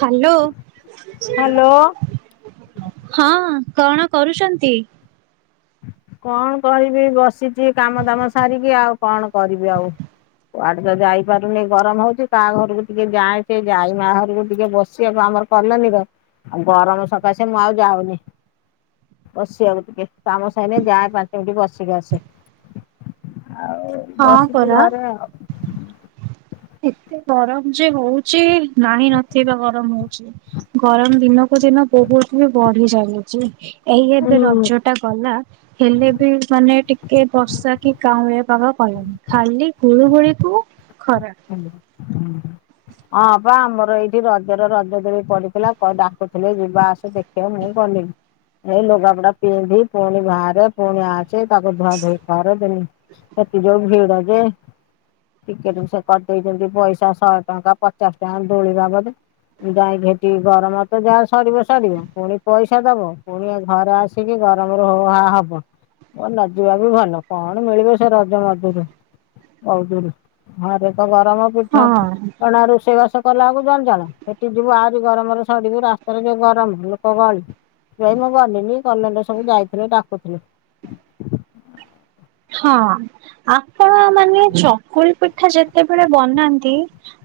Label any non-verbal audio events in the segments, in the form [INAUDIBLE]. Hello hello ହଁ କଣ କରୁଚନ୍ତି? କଣ କରିବି ବସିଚି କାମ ଦାମ ସାରିକି ଆଉ କଣ କରିବି ଆଉ। କୁଆଡେ ତ ଯାଇପାରୁନି ଗରମ ହଉଚି କାହା ଘରକୁ ଟିକେ ଯାଏଁ ସେ ଯାଇ ମା ଘରକୁ ଟିକେ ବସିବାକୁ ଆମର କଲୋନୀର ଆଉ ଗରମ ସକାସେ ମୁଁ ଆଉ ଯାଉନି। ବସିିବାକୁ ଟିକେ। ତାମସ୍ ହେଲେ ଯାଏ ପାଞ୍ଚମିନିଟ୍ ବସିକି ଆସେ ଆଉ ହଁ ବସିଚ ପରା ଘରେ ଆଉ। ଏତେ ଗରମ ଯେ ହଉଚି ନାହିଁ ନଥିବା ଗରମ ହଉଚି। ଗରମ ଦିନକୁ ଦିନ ବହୁତ ହି ବଢି ଚାଲିଚି। ଏଇ ଏବେ ରଜ ଟା ଗଲା ହେଲେ ବି ମାନେ ଟିକେ ବର୍ଷା କି କାଉଁଳିଆ ପାଗ କଲାନି। ଖାଲି ଗୁଳୁଗୁଳିକୁ ଖରା [UNINTELLIGIBLE] ହଁ ବା ଆମର ଏଇଠି ରଜର ରଜ ଦୋଳି ପଡିଥିଲା ବ ଡାକୁଥିଲେ ଯିବା ଆସ ଦେଖ୍ ହେ ମୁଁ ଗଲିନି ଏଇ ଲୁଗାପଟା ପିନ୍ଧି ପୁଣି ବାହାରେ ପୁଣି ଆସେ ତାକୁ ଧୁଆ ଧୋଇ କର। ତେଣିକି ସେଠି ଯୋଉ ଭିଡ ଯେ, ଟିକେଟ୍ ସେ କଟେଇଚନ୍ତି ପଇସା ଶହେ ଟଙ୍କା, ପଚାଶ ଟଙ୍କା ଦୋଳି ବାବଦକୁ। ଯାଇ ଭେଟିକି ଗରମତ ଯାହା ସଢିବ ସଢିବ ପୁଣି ପଇସା ଦବ ପୁଣି ଘରେ ଆସି ସିକି ଗରମରେ ଉ ଆ ହବ। ମୋ ନ ଯିବା ବି ଭଲ। କଣ ମିଳିବ ସେ ରଜ ମଜରୁ। [UNINTELLIGIBLE] ଘରେ ତ ଗରମ ହଁ ପିଠାପଣା, ରୋଷେଇବାସ କଲାକୁ ଜଞ୍ଜାଳ ସେଠି ଯିବୁ ଆହୁରି ଗରମରେ ସଢିବୁ ରାସ୍ତାରେ ଯୋଉ ଗରମ ଲୋକ ଗହଳି। ସେଇ ମୁଁ ଗଲିିନି କଲୋନୀରେ ସବୁ ଯାଇଥିଲେ ଡାକୁଥିଲେ। ହଁ ଆପଣ ମାନେ ଚକୁଳିପିଠା ଯେତେବେଳେ ବନାନ୍ତି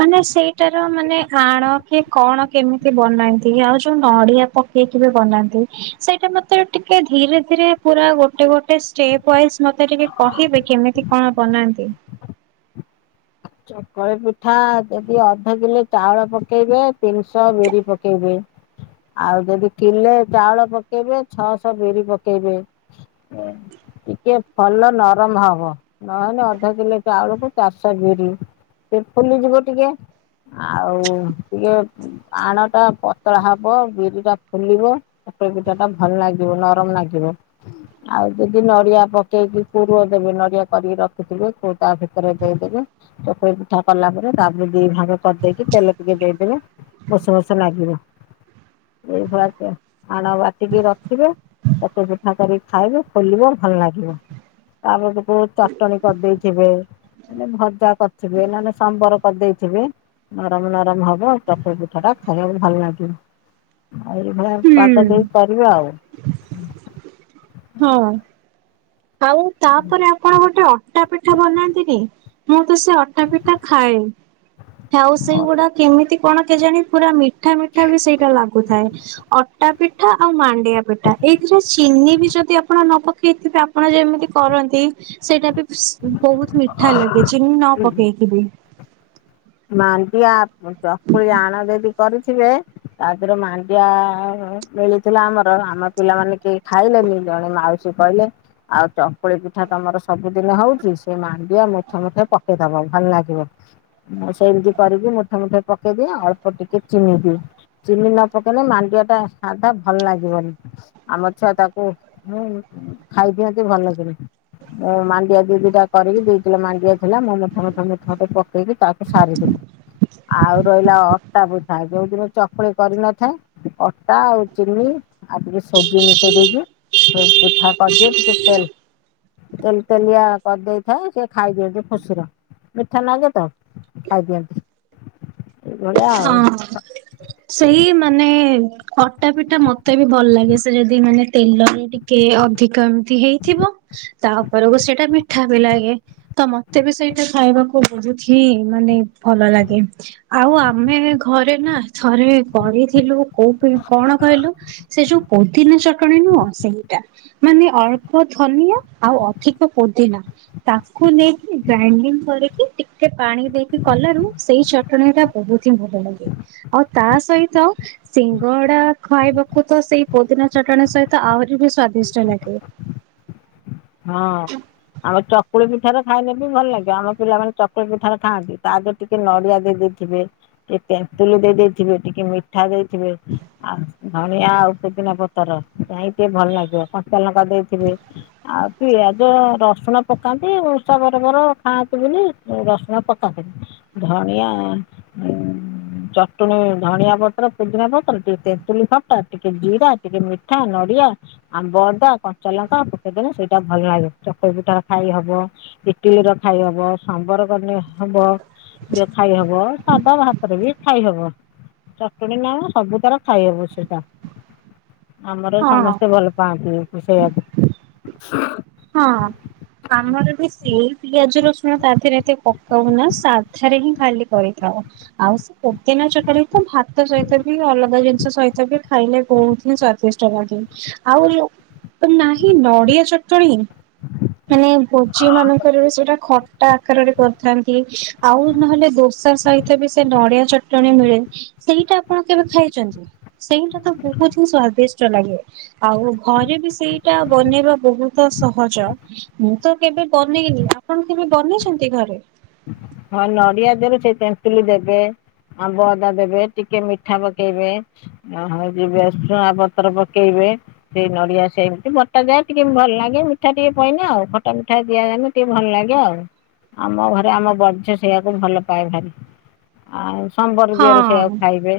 ମାନେ ସେଇଟାର ମାନେ ଆଣ କି କଣ କେମିତି ବନାନ୍ତି ଆଉ ଯୋଉ ନଡିଆ ପ କଉ ଥିରେ ବନାନ୍ତି ସେଇଟା ମତେ ଟିକେ ଧୀରେ ଧୀରେ ପୁରା ଗୋଟେ ଗୋଟେ ଷ୍ଟେପ୍ ୱାଇଜ୍ ମ ମତେ ଟିକେ କହିବେ କେମିତି କଣ ବନାନ୍ତି? ଚକ୍ କଳି ପିଠା ଯଦି ଅଧ କିଲେ ଚାଉଳ ପକେଇବେ ତିନିଶ ବିରି ପକେଇବେ। ଆଉ ଯଦି କିଲେ ଚାଉଳ ପକେଇବେ ଛଅଶ ବିରି ପକେଇବେ। [UNINTELLIGIBLE] ଟିକେ ଭଲ ନରମ ହବ ନହେଲେ ଅଧ କିଲୋ ଚାଉଳକୁ ଚାରିଶ ବିରି ସେ ଫୁଲି ଯିବ ଟିକେ ଆଉ ଟିକେ ଆଣ ଟା ପତଳା ହବ ବିରି ଟା ଫୁଲିବ। ଚକୁଳି ପିଠାଟା ଭଲ ଲାଗିବ ନରମ ଲାଗିବ। ଆଉ ଯଦି ନଡିଆ ପକେଇକି କୋରୁଅ ଦେବେ ନଡିଆ କରିକି ରଖିଥିବେ କୋ ତା ଭିତରେ ଦେଇଦେବେ। ଚକୁଳି ପିଠା କଲା ପରେ ତାପରେ ଦି ଭାଗେ କରିଦେଇକି ତେଲ ଟିକେ ଦେଇଦେବେ? ମସୁ ମସୁ ନାଗିବ। ଏଇଭଳିଆ କୁ ଆଣ ବାଟିକି ରଖିବେ ଚକୁଳି ପିଠା କରିକି ଖାଇବେ ଫୁଲିବ ଭଲ ଲାଗିବ। ତା ପଟକୁ ଚଟଣି କରିଦେଇଥିବେ ନନେ ଭ ଜା କରିଥିବେ ନନେ ସମ୍ବର କରିଦେଇଥିବେ ନରମ ନରମ ହବ ଚକୁଳି ପିଠା ଟା ଖାଇବାକୁ ଭଲ ଲାଗିବ। ଆଉ ଏଇଭଳିଆ ହୁଁ ପାଗ ଦେଇ କରିବେ ଆଉ। ହଁ ଆଉ ତାପରେ ଆପଣ ଗୋଟେ ଅଟା ପିଠା ବନାନ୍ତିନି? ମୁଁ ତ ସେ ଅଟା ପିଠା ଖାଏ, ଆଉ ସେଇଗୁଡା କେମିତି କଣ କେଜାଣି ପୁରା ମିଠା ମିଠା ବି ସେଇଟା ଲାଗୁଥାଏ। ଅଟା ପିଠା ଆଉ ମାଣ୍ଡିଆ ପିଠା ଏଇଥିରେ ଚିନି ବି ଯ ଯଦି ଆପଣ ନ ପକେଇଥିବେ ଆପଣ ଯେମିତି କରନ୍ତି ସେଇଟା ବି ସି ବହୁତ୍ ମିଠା ଲାଗେ ଚିନି ନ ପକେଇକି ବି। ମାଣ୍ଡିଆ ଆପ ଚକୁଳି ଆଣ ଯଦି କରିଥିବେ ତାଦେରୁ ମାଣ୍ଡିଆ ମିଳିଥିଲା ଆମର ଆମ ପିଲାମାନେ କେହି ଖାଇଲେନି ଜଣେ ମାଉ ସି କହିଲେ? ଆଉ ଚକୁଳି ପିଠା ତମର ସବୁଦିନେ ହଉଚି ସେ ମାଣ୍ଡିଆ ମୁଠେ ମୁଠେ ପକେଇଦବ ଭଲ ଲାଗିବ। ମୁଁ ସେମିତି କରିକି ମୁଠେ ମୁଠେ ପକେଇଦିଏ ଅଳ୍ପ ଟିକେ ଚିିନିଦିଏ। ଚିନି ନ ପକେଇଲେ ମାଣ୍ଡିଆ ଟା ସାଧା ଭଲ ଲାଗିବନି। ଆମ ଛୁଆ ତାକୁ ହୁଁ ଖାଇଦିଅନ୍ତି ଭଲ କିରି। ଏ ମାଣ୍ଡିଆ ଦି ଦିଟା କରିକି ଦିକିଲୋ ମାଣ୍ଡିଆ ଥିଲା ମୁଁ ମୁଠେ ମୁଠେ ମୁଠେ ମୁଠେ ପକେଇକି ତା ସାରିଦେଲି। ଆଉ ରହିଲା ଅଟା ପିଠା ଯୋଉଦିନ ଚକୁଳି କରିନଥାଏ। ଅଟା ଆଉ ଚିନି ଆଉ ଟିକେ ସୁଜି ମିଶେଇ ଦେଇକି ସେ ପିଠା କରିଦେଏ, ଟିକେ ତେଲ ତେଲ ତେଲିଆ କରିଦେଇଥାଏ ସେ ଖାଇ ଦିଅନ୍ତି ଖୁସିର ମିଠା ନାଗେ ତ। ଆଜ୍ଞା। ହଁ ସେଇ ମାନେ ଅଟା ପିଠା ମତେ ବି ଭଲ ଲାଗେ, ସେ ଯଦି ମାନେ ତେଲରେ ଟିକେ ଅଧିକ ଏମିତି ହେଇଥିବ। ତାପରକୁ ସେଇଟା ମିଠା ବି ଲାଗେ। ତ ମତେ ବି ସେଇଟା ଖାଇବାକୁ ବହୁତ୍ ହିଁ ମାନେ ଭଲ ଲାଗେ। ଆଉ ଆପ ଆମେ ଘରେ ନାଁ ଥରେ କରିଥିଲୁ କୋଉ ପାଇଁ କଣ କହିଲୁ? ସେ ଯୋଉ ପୋଦିନା ଚଟଣିୀ ନୁହଁ ସେଇଟା। ମାନେ ଅଳ୍ପ ଧନିଆ ଆଉ ଅଧିକ ପୋଦିନା ତାକୁ ନେଇକି ଗ୍ରାଇଣ୍ଡିଙ୍ଗ କରିକି ଟିକେ ପାଣି ଦେଇକି କଲାରୁ ସେଇ ଚଟଣି ଟା ବହୁତ୍ ହିଁ ଭଲ ଲାଗେ। ଆଉ ତା ସହିତ ସିଙ୍ଗଡା ଖାଇବାକୁ ତ ସେଇ ପୋଦିନା ଚଟଣି ସହିତ ଆହୁରି ବି ସ୍ଵାଦିଷ୍ଟ ଲାଗେ। ହଁ। ଆମ ଚକୁଳି ପିଠାରେ ଖାଇଲେ ବି ଭଲ ଲାଗିବ ଆମ ପିଲାମାନେ ଚକୁଳି ପିଠା ଖାଆନ୍ତି। ତା ଦେ ଟିକେ ନଡିଆ ଦେଇ ଦେଇଥିବେ, ଟିକେ ତେନ୍ତୁଲି ଦେଇ ଦେଇଥିବେ, ଟିକେ ମିଠା ଦେଇଥିବେ ଆଉ ଧଣିଆ ଆଉ ପୁଦିନା ପତର ଯାଇ ଟିକେ ଭଲ ଲାଗିବ କଞ୍ଚା ଲଙ୍କା ଦେଇଥିବେ ଆଉ ପିଆଜ ରସୁଣ ପକାନ୍ତି ଉଷା ବରବର ଖାଆନ୍ତି ବୋଲି ରସୁଣ ପକାନ୍ତିନି। ଧଣିଆ ଉଁ ଚଟଣୀ ଧଣିଆ ପତ୍ର, ପୁଦିନା ପତ୍ର, ଟିକେ ତେନ୍ତୁଲି ଖଟା, ଟିକେ ଜିରା, ଟିକେ ମିଠା, ନଡିଆ ଆମ୍ବଅଦା, କଞ୍ଚା ଲଙ୍କା, ପକେଇଦଲେ ସେଇଟା ଭଲ ଲାଗେ ଚକୁଳି ପିଠାରେ ଖାଇ ହବ। ଇଟିଲି ର ଖାଇ ହବ। ସାମ୍ବର ବନେଇ ହବ। ଖାଇ ହବ ସାଦା ଭାତରେ ବି ଖାଇ ହବ। ଚଟଣି ନା ସବୁ ତାର ଖାଇହବ ସେଟା। ଆମର ହଁ। ସମସ୍ତେ ଭଲ ପାଆନ୍ତି ସେଇଆ କୁ। ହଁ ଆମର ବି ସେଇ ପିଆଜ ର ସୁଣ ତା ଦେହରେ ଏତେ ପକାଉ ନା ସାଧାରେ ହିଁ ଖାଲି କରିଥାଉ ଆଉ। ପୋଦିନା ଚଟଣି କୁ ଭାତ ସହିତ ବି ଅଲଗା ଜିନିଷ ସହିତ ବି ଖାଇଲେ ବହୁତ ହିଁ ସ୍ଵାଦିଷ୍ଟ ଲାଗେ। ଆଉ ନାହିଁ ନଡିଆ ଚଟଣୀ ହଁ। ମାନେ ଭୋଜି ମାନଙ୍କରେ ବି ସେଇଟା ଖଟା ଆକାରରେ କରିଥାନ୍ତି ଆଉ ନହେଲେ ଦୋସା ସହିତ ବି ସେ ନଡିଆ ଚଟଣି ମିଳେ। ସେଇଟା ଆପଣ କେବେ ଖାଇଛନ୍ତି? ସେଇଟା ତ ବହୁତ ହି ସ୍ଵାଦିଷ୍ଟ ଲାଗେ ଆଉ ଘରେ ବି ସେଇଟା ବନେଇବା ବହୁତ ତ ସହଜ ମୁଁ ତ କେବେ ବନେଇନି ଆପଣ କେବେ ବନେଇଛନ୍ତି ଘରେ? ହଁ ନଡିଆ ଦେହ ରେ ସେ ତେନ୍ତୁଳି ଦେବେ ଆମ୍ବ ଅଦା ଦେବେ ଟିକେ ମିଠା ପକେଇବେ ଆ ହଉ ଭେରୁସୁଙ୍ଗା ପତ୍ର ପକେଇବେ ସେଇ ନଡିଆ ସେମିତି ବଟା ଯାଏ ଟିକେ ଭଲ ଲାଗେ ମିଠା ଟିକେ ପଇଲେ ଆଉ ଖଟା ମିଠା ଦିଆଯାଏ। ଟିକେ ଭଲ ଲାଗେ ଆଉ ଆମ ଘରେ ଆମ ବ ସେ ସେଇଆକୁ ଭଲ ପାଏ ଭାରି ଆଉ ସମ୍ବର ଦେହରେ ହଁ ସେଇଆକୁ ଖାଇବେ।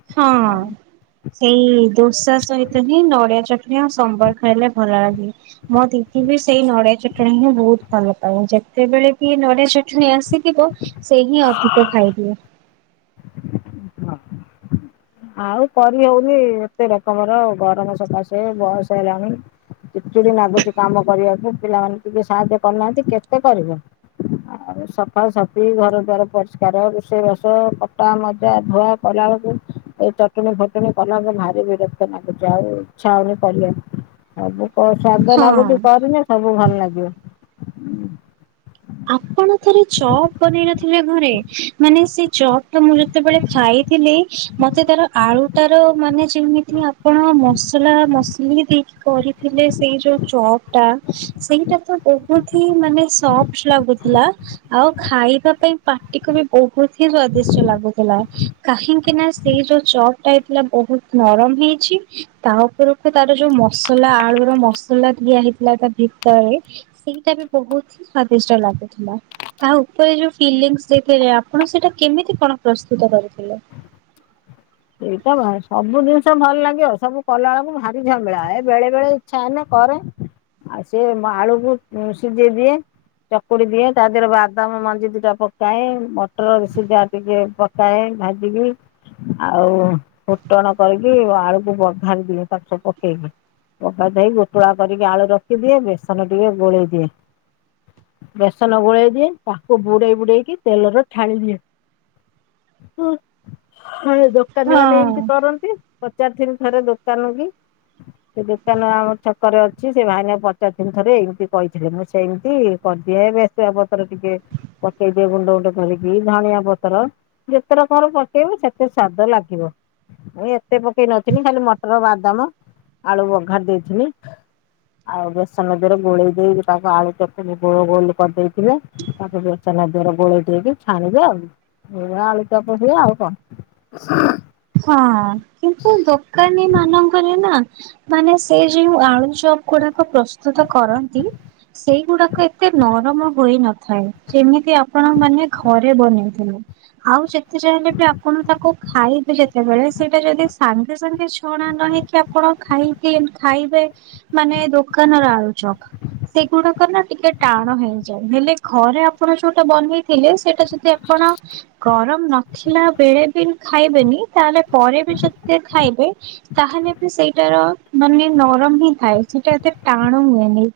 ହଁ। ସେଇ ଦୋସା ସହିତ ହିଁ ନଡିଆ ଚଟଣି ଆଉ ସମ୍ବର ଖାଇଲେ ଭଲ ଲାଗେ। ମୋ ଦିଦି ବି ସେଇ ନଡିଆ ଚଟଣି ହିଁ ବହୁତ ଭଲ ପାାଏ ଯେତେବେଳେ ବି ନଡିଆ ଚଟଣି ଆସି ଥିବ ସେ ହିଁ ଅଧିକ ଖାଇଦିଏ। ଆଉ କରିହଉନି ଏତେ ରକମର ଗରମ ସକାଶେ ବୟସ ହେଲାଣି। ଚିଡ଼ି ଚିଡ଼ି ନାଗୁଛି କାମ କରିବାକୁ ପିଲାମାନେ ଟିକେ ସାହାଯ୍ୟ କରିୁନାହାନ୍ତି କେତେ କରିବେ? ଆଉ ସକାଳୁ ସଫାସଫି ଘର ଦ୍ୱାର ପରିଷ୍କାର ରୋଷେଇବାସ କଟା ମଜା ଧୁଆ କଲାବେଳକୁ ଏଇ ଚଟଣୀ ଫଟଣୀ କଲାମ ଭାରି ବିରକ୍ତ ଲାଗୁଛି ଆଉ ଇଚ୍ଛା ହଉନି କଲେ ଆଉ ମୁ କ ସ୍ଵାଦ ନାଗୁଛି ହଁ। କରନେ ସବୁ ଭଲ ଲାଗିବ। ଆପଣ ଥରେ ଚପ୍ ବନେଇ ନଥିଲେ ଘରେ ମାନେ ସେଇ ଚପ୍ ଟା ମୁଁ ଯେତେବେଳେ ଖାଇଥିଲି ମତେ ତାର ଆଳୁଟାର ମାନେ ଯେମିତି ଆପଣ ମସଲା ମସଲି ଦେଇ କରିଥିଲେ ସେଇ ଯୋଉ ଚପ ଟା ସେଇଟା ତ ବହୁତ ହି ମାନେ ସଫଟ ଲାଗୁଥିଲା ଆଉ ଖାଇବା ପାଇଁ ପାଟିକୁ ବି ବହୁତ ହି ସ୍ଵାଦିଷ୍ଟ ଲାଗୁଥିଲା। କାହିଁକି ନା ସେଇ ଯୋଉ ଚପଟା ହେଇଥିଲା ବହୁତ ନରମ ହେଇଛି ତା ଉପର ତାର ଯୋଉ ମସଲା ଆଳୁର ର ମସଲା ଦିଆ ହେଇଥିଲା ତା ଭିତରେ ସେଇଟା ବି ବହୁତ ହି ସ୍ଵାଦିଷ୍ଟ ଲାଗୁଥିଲା। ତାହା ଉପରେ ଯୋଉ ଫିଲ ଦେଥିଲେ ଆପଣ ସେଟା କେମିତି କଣ ପ୍ରସ୍ତୁତ କରିଥିଲେ? ସେଇଟା ସବୁ ଜିନିଷ ଭଲ ଲାଗିବ ସବୁ କଲା ବେଳକୁ ଭାରି ଝାମେଲା ଏ ବେଳେ ବେଳେ ଇଛା ହେଲେ କରେ ଆଉ ସେଏ ଆଳୁକୁ ସିଝେଇ ଦିଏ ଚକୁଡି ଦିଏ ତା ଦେହରେ ବାଦାମ ମଞ୍ଜି ଦିଇଟା ପକାଏ ମଟର ସିଝା ଟିକେ ପକାଏ ଭାଜି କି ଆଉ ଫୁଟଣ କରିକି ଆଳୁକୁ ବଘାରିଦିଏ ତାକୁ ସବୁ ପକେଇକି ଅଟା ଦେଇ ଗୋଟୁଳା କରିକି ଆଳୁ ରଖିଦିଏ। ବେସନ ଟିକେ ଗୋଳେଇ ଦିଏ। ବେସନ ଗୋଳେଇ ଦିଏ ତାକୁ ବୁଡେଇ ବୁଡେଇକି ତେଲର ଛାଣି ଦିଏ। ହଁ। ହଁ ଏ ଦୋକାନୀ ମାନେ ହଁ ଏମତି କରନ୍ତି। ପଚାରିଥିନ ଥରେ ଦୋକାନ କି। ସେ ଦୋକାନ ଆମ ଛକରେ ଅଛି। ସେ ଭାଇନା ପଚାରିଥିନି ଦିନେ ଥରେ ଏମିତି କହିଥିଲେ। ମୁଁ ସେମିତି କରଦିଏ ବେଶୁଆ ପତର ଟିକେ ପକେଇଦିଏ ଗୁଣ୍ଡ ଗୁଣ୍ଡ କରିକି। ଧଣିଆ ପତର, ଯେତେ ରକମର ପକେଇବ ସେ ତେ ସ୍ଵାଦ ଲାଗିବ। ମୁଁ ଏତେ ପକେଇ ନଥିନି। ଖାଲି ମଟର, ବାଦାମ ଆଳୁ ବଘାରି ଦେଇଥିନି। ଆଉ ବେସନ ଦେରେ ଗୁଳେଇ ଦେଇକି ତାକୁ ଆଳୁ ଚଟନି ଗୋଳ ଗୋଲ କରିଦେଇଥିଲେ। ତାକୁ [UNINTELLIGIBLE] ଦିଅର ଗୋଳେଇ ଦେଇକି ଛାଣିବେ ଆଉ। [UNINTELLIGIBLE] ଆଳୁଚପ ହୁଏ ଆଉ କଣ। ହ ହଁ କିନ୍ତୁ ଦୋକାନୀ ମାନଙ୍କରେ ନା ମାନେ ସେ ଯେଉଁ ଆଳୁଚପ ଗୁଡାକ ପ୍ରସ୍ତୁତ କରନ୍ତି। ସେଇ ଗୁଡାକ ଏତେ ନରମ ହୋଇନଥାଏ। ଯେମିତି ଆପଣ ମାନେ ଘରେ ବନେଇଥିଲେ। ଆଉ ଯେତେ ଯାହେଲେ ବି ଆପଣ ତାକୁ ଖାଇବେ ଯେ ତେବେଳେ ସେଇଟା ଯଦି ସାଙ୍ଗେ ସାଙ୍ଗେ ଛଣା ନ ହେଇକି ଆପଣ ଖାଇକି ଏମ୍ ଖାଇବେ ମାନେ ଦୋକାନ ର ଆଳୁଚପ। ସେଗୁଡାକ ନା ଟିକେ ଟାଣ ହେଇଯାଏ। ହେଲେ ଘରେ ଆପଣ ଯୋଉଟା ବନେଇ ଥିଲେ ସେଇଟା ଯଦି ଆପଣ ଗରମ ନଥିଲା ବେଳେ ବି ଖାଇବେନି ତାହେଲେ ପରେ ବି ଯଦି ଖାଇବେ ତାହେଲେ ବି ସେଇଟାର ମାନେ ନରମ ହିଁ ଥାଏ, ସେଇଟା ଏତେ ଟାଣୁ ହୁଏନି।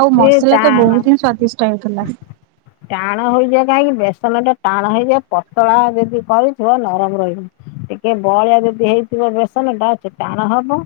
ଆଉ ସିଏ ମସଲା ତ ତା ବହୁତ ହିଁ ସ୍ଵାଦିଷ୍ଟ ହେଇଥିଲା। ଟାଣ ହୋଇଯାଏ, କାହିଁକି ବେସନ ଟା ଟାଣ ହେଇଯାଏ ପତଳା ଯଦି କରିଥିବ ନରମ ରହିବ। ଟିକେ ବଳିଆ ଯଦି ହେଇଥିବ ବେସନ ଟା ସେ ଟାଣ ହବ।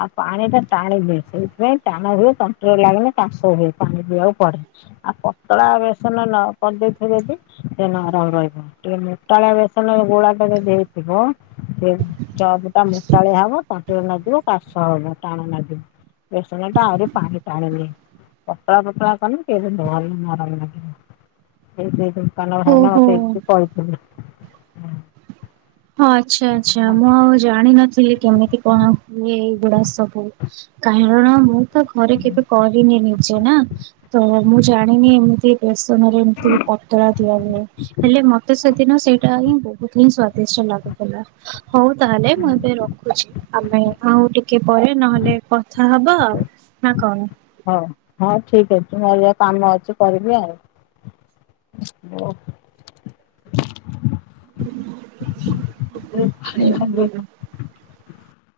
ଆଉ ପାଣି ଟା ଟାଣି ନିଏ। ସେଇଥିପାଇଁ ଟାଣ ହୁଏ ତଣ୍ଟର ଲାଗିଲେ କାଶ ହୁଏ। ପାଣି ପିଇବାକୁ ପଡେ, ଆଉ ପତଳା ବେସନ ନ କରିଦେଇଥିବେ ବି ସେ ନରମ ରହିବ। ଟିକେ ମୋଟାଳିଆ ବେସନ ଗୋଳା ଟା ଯଦି ଦେଇଥିବ ସିଏ ଚପ ଟା ମୋଟାଳିଆ ହବ ତଣ୍ଟିର ନାଗିବ। କାଶ ହବ, ଟାଣ ନାଗିବ, ବେସନ ଟା ଆଉରି ପାଣି ଟାଣି ନିଏ। ପତଳା ପତଳା କନେ ସିଏ ବି ଭଲ ନରମ ନାଗିବ। [INAUDIBLE] ଦୋକାନ ଭାଇନା ଓହୋ ମୋତେ ଏମତି କହିଥିଲେ। ହଁ ଆଚ୍ଛା, ଆଚ୍ଛା, ହଉ ମୁଁ ଆଉ ଜାଣିନଥିଲି କେମିତି କଣ ହୁଏ ଏଇଗୁଡା ସବୁ। କାରଣ ମୁଁ ତ ଘରେ କେବେ କରିନି ନିଜେ ନା। ତ ମୁଁ ଜାଣିନି ଏମିତି ବେସନରେ ଏମିତି ପତଳା ଦିଆଯାଏ। ହେଲେ ମୋତେ ସେଦିନ ସେଇଟା ହିଁ ବହୁତ ହିଁ ସ୍ଵା ଦିଷ୍ଅଁ ଲାଗୁଥିଲା। ହଉ ତାହେଲେ ମୁଁ ଏବେ ରଖୁଛି। ଆମେ ଆଉ ଟିକେ ପରେ ନହେଲେ କଥା ହବା ଆଉ ନା କଣ? ହୋ, ହଁ ଠିକ ଅଛି ମୋର ଯା କାମ ଅଛି କରିବି ଆଉ। ବୋ [INAUDIBLE]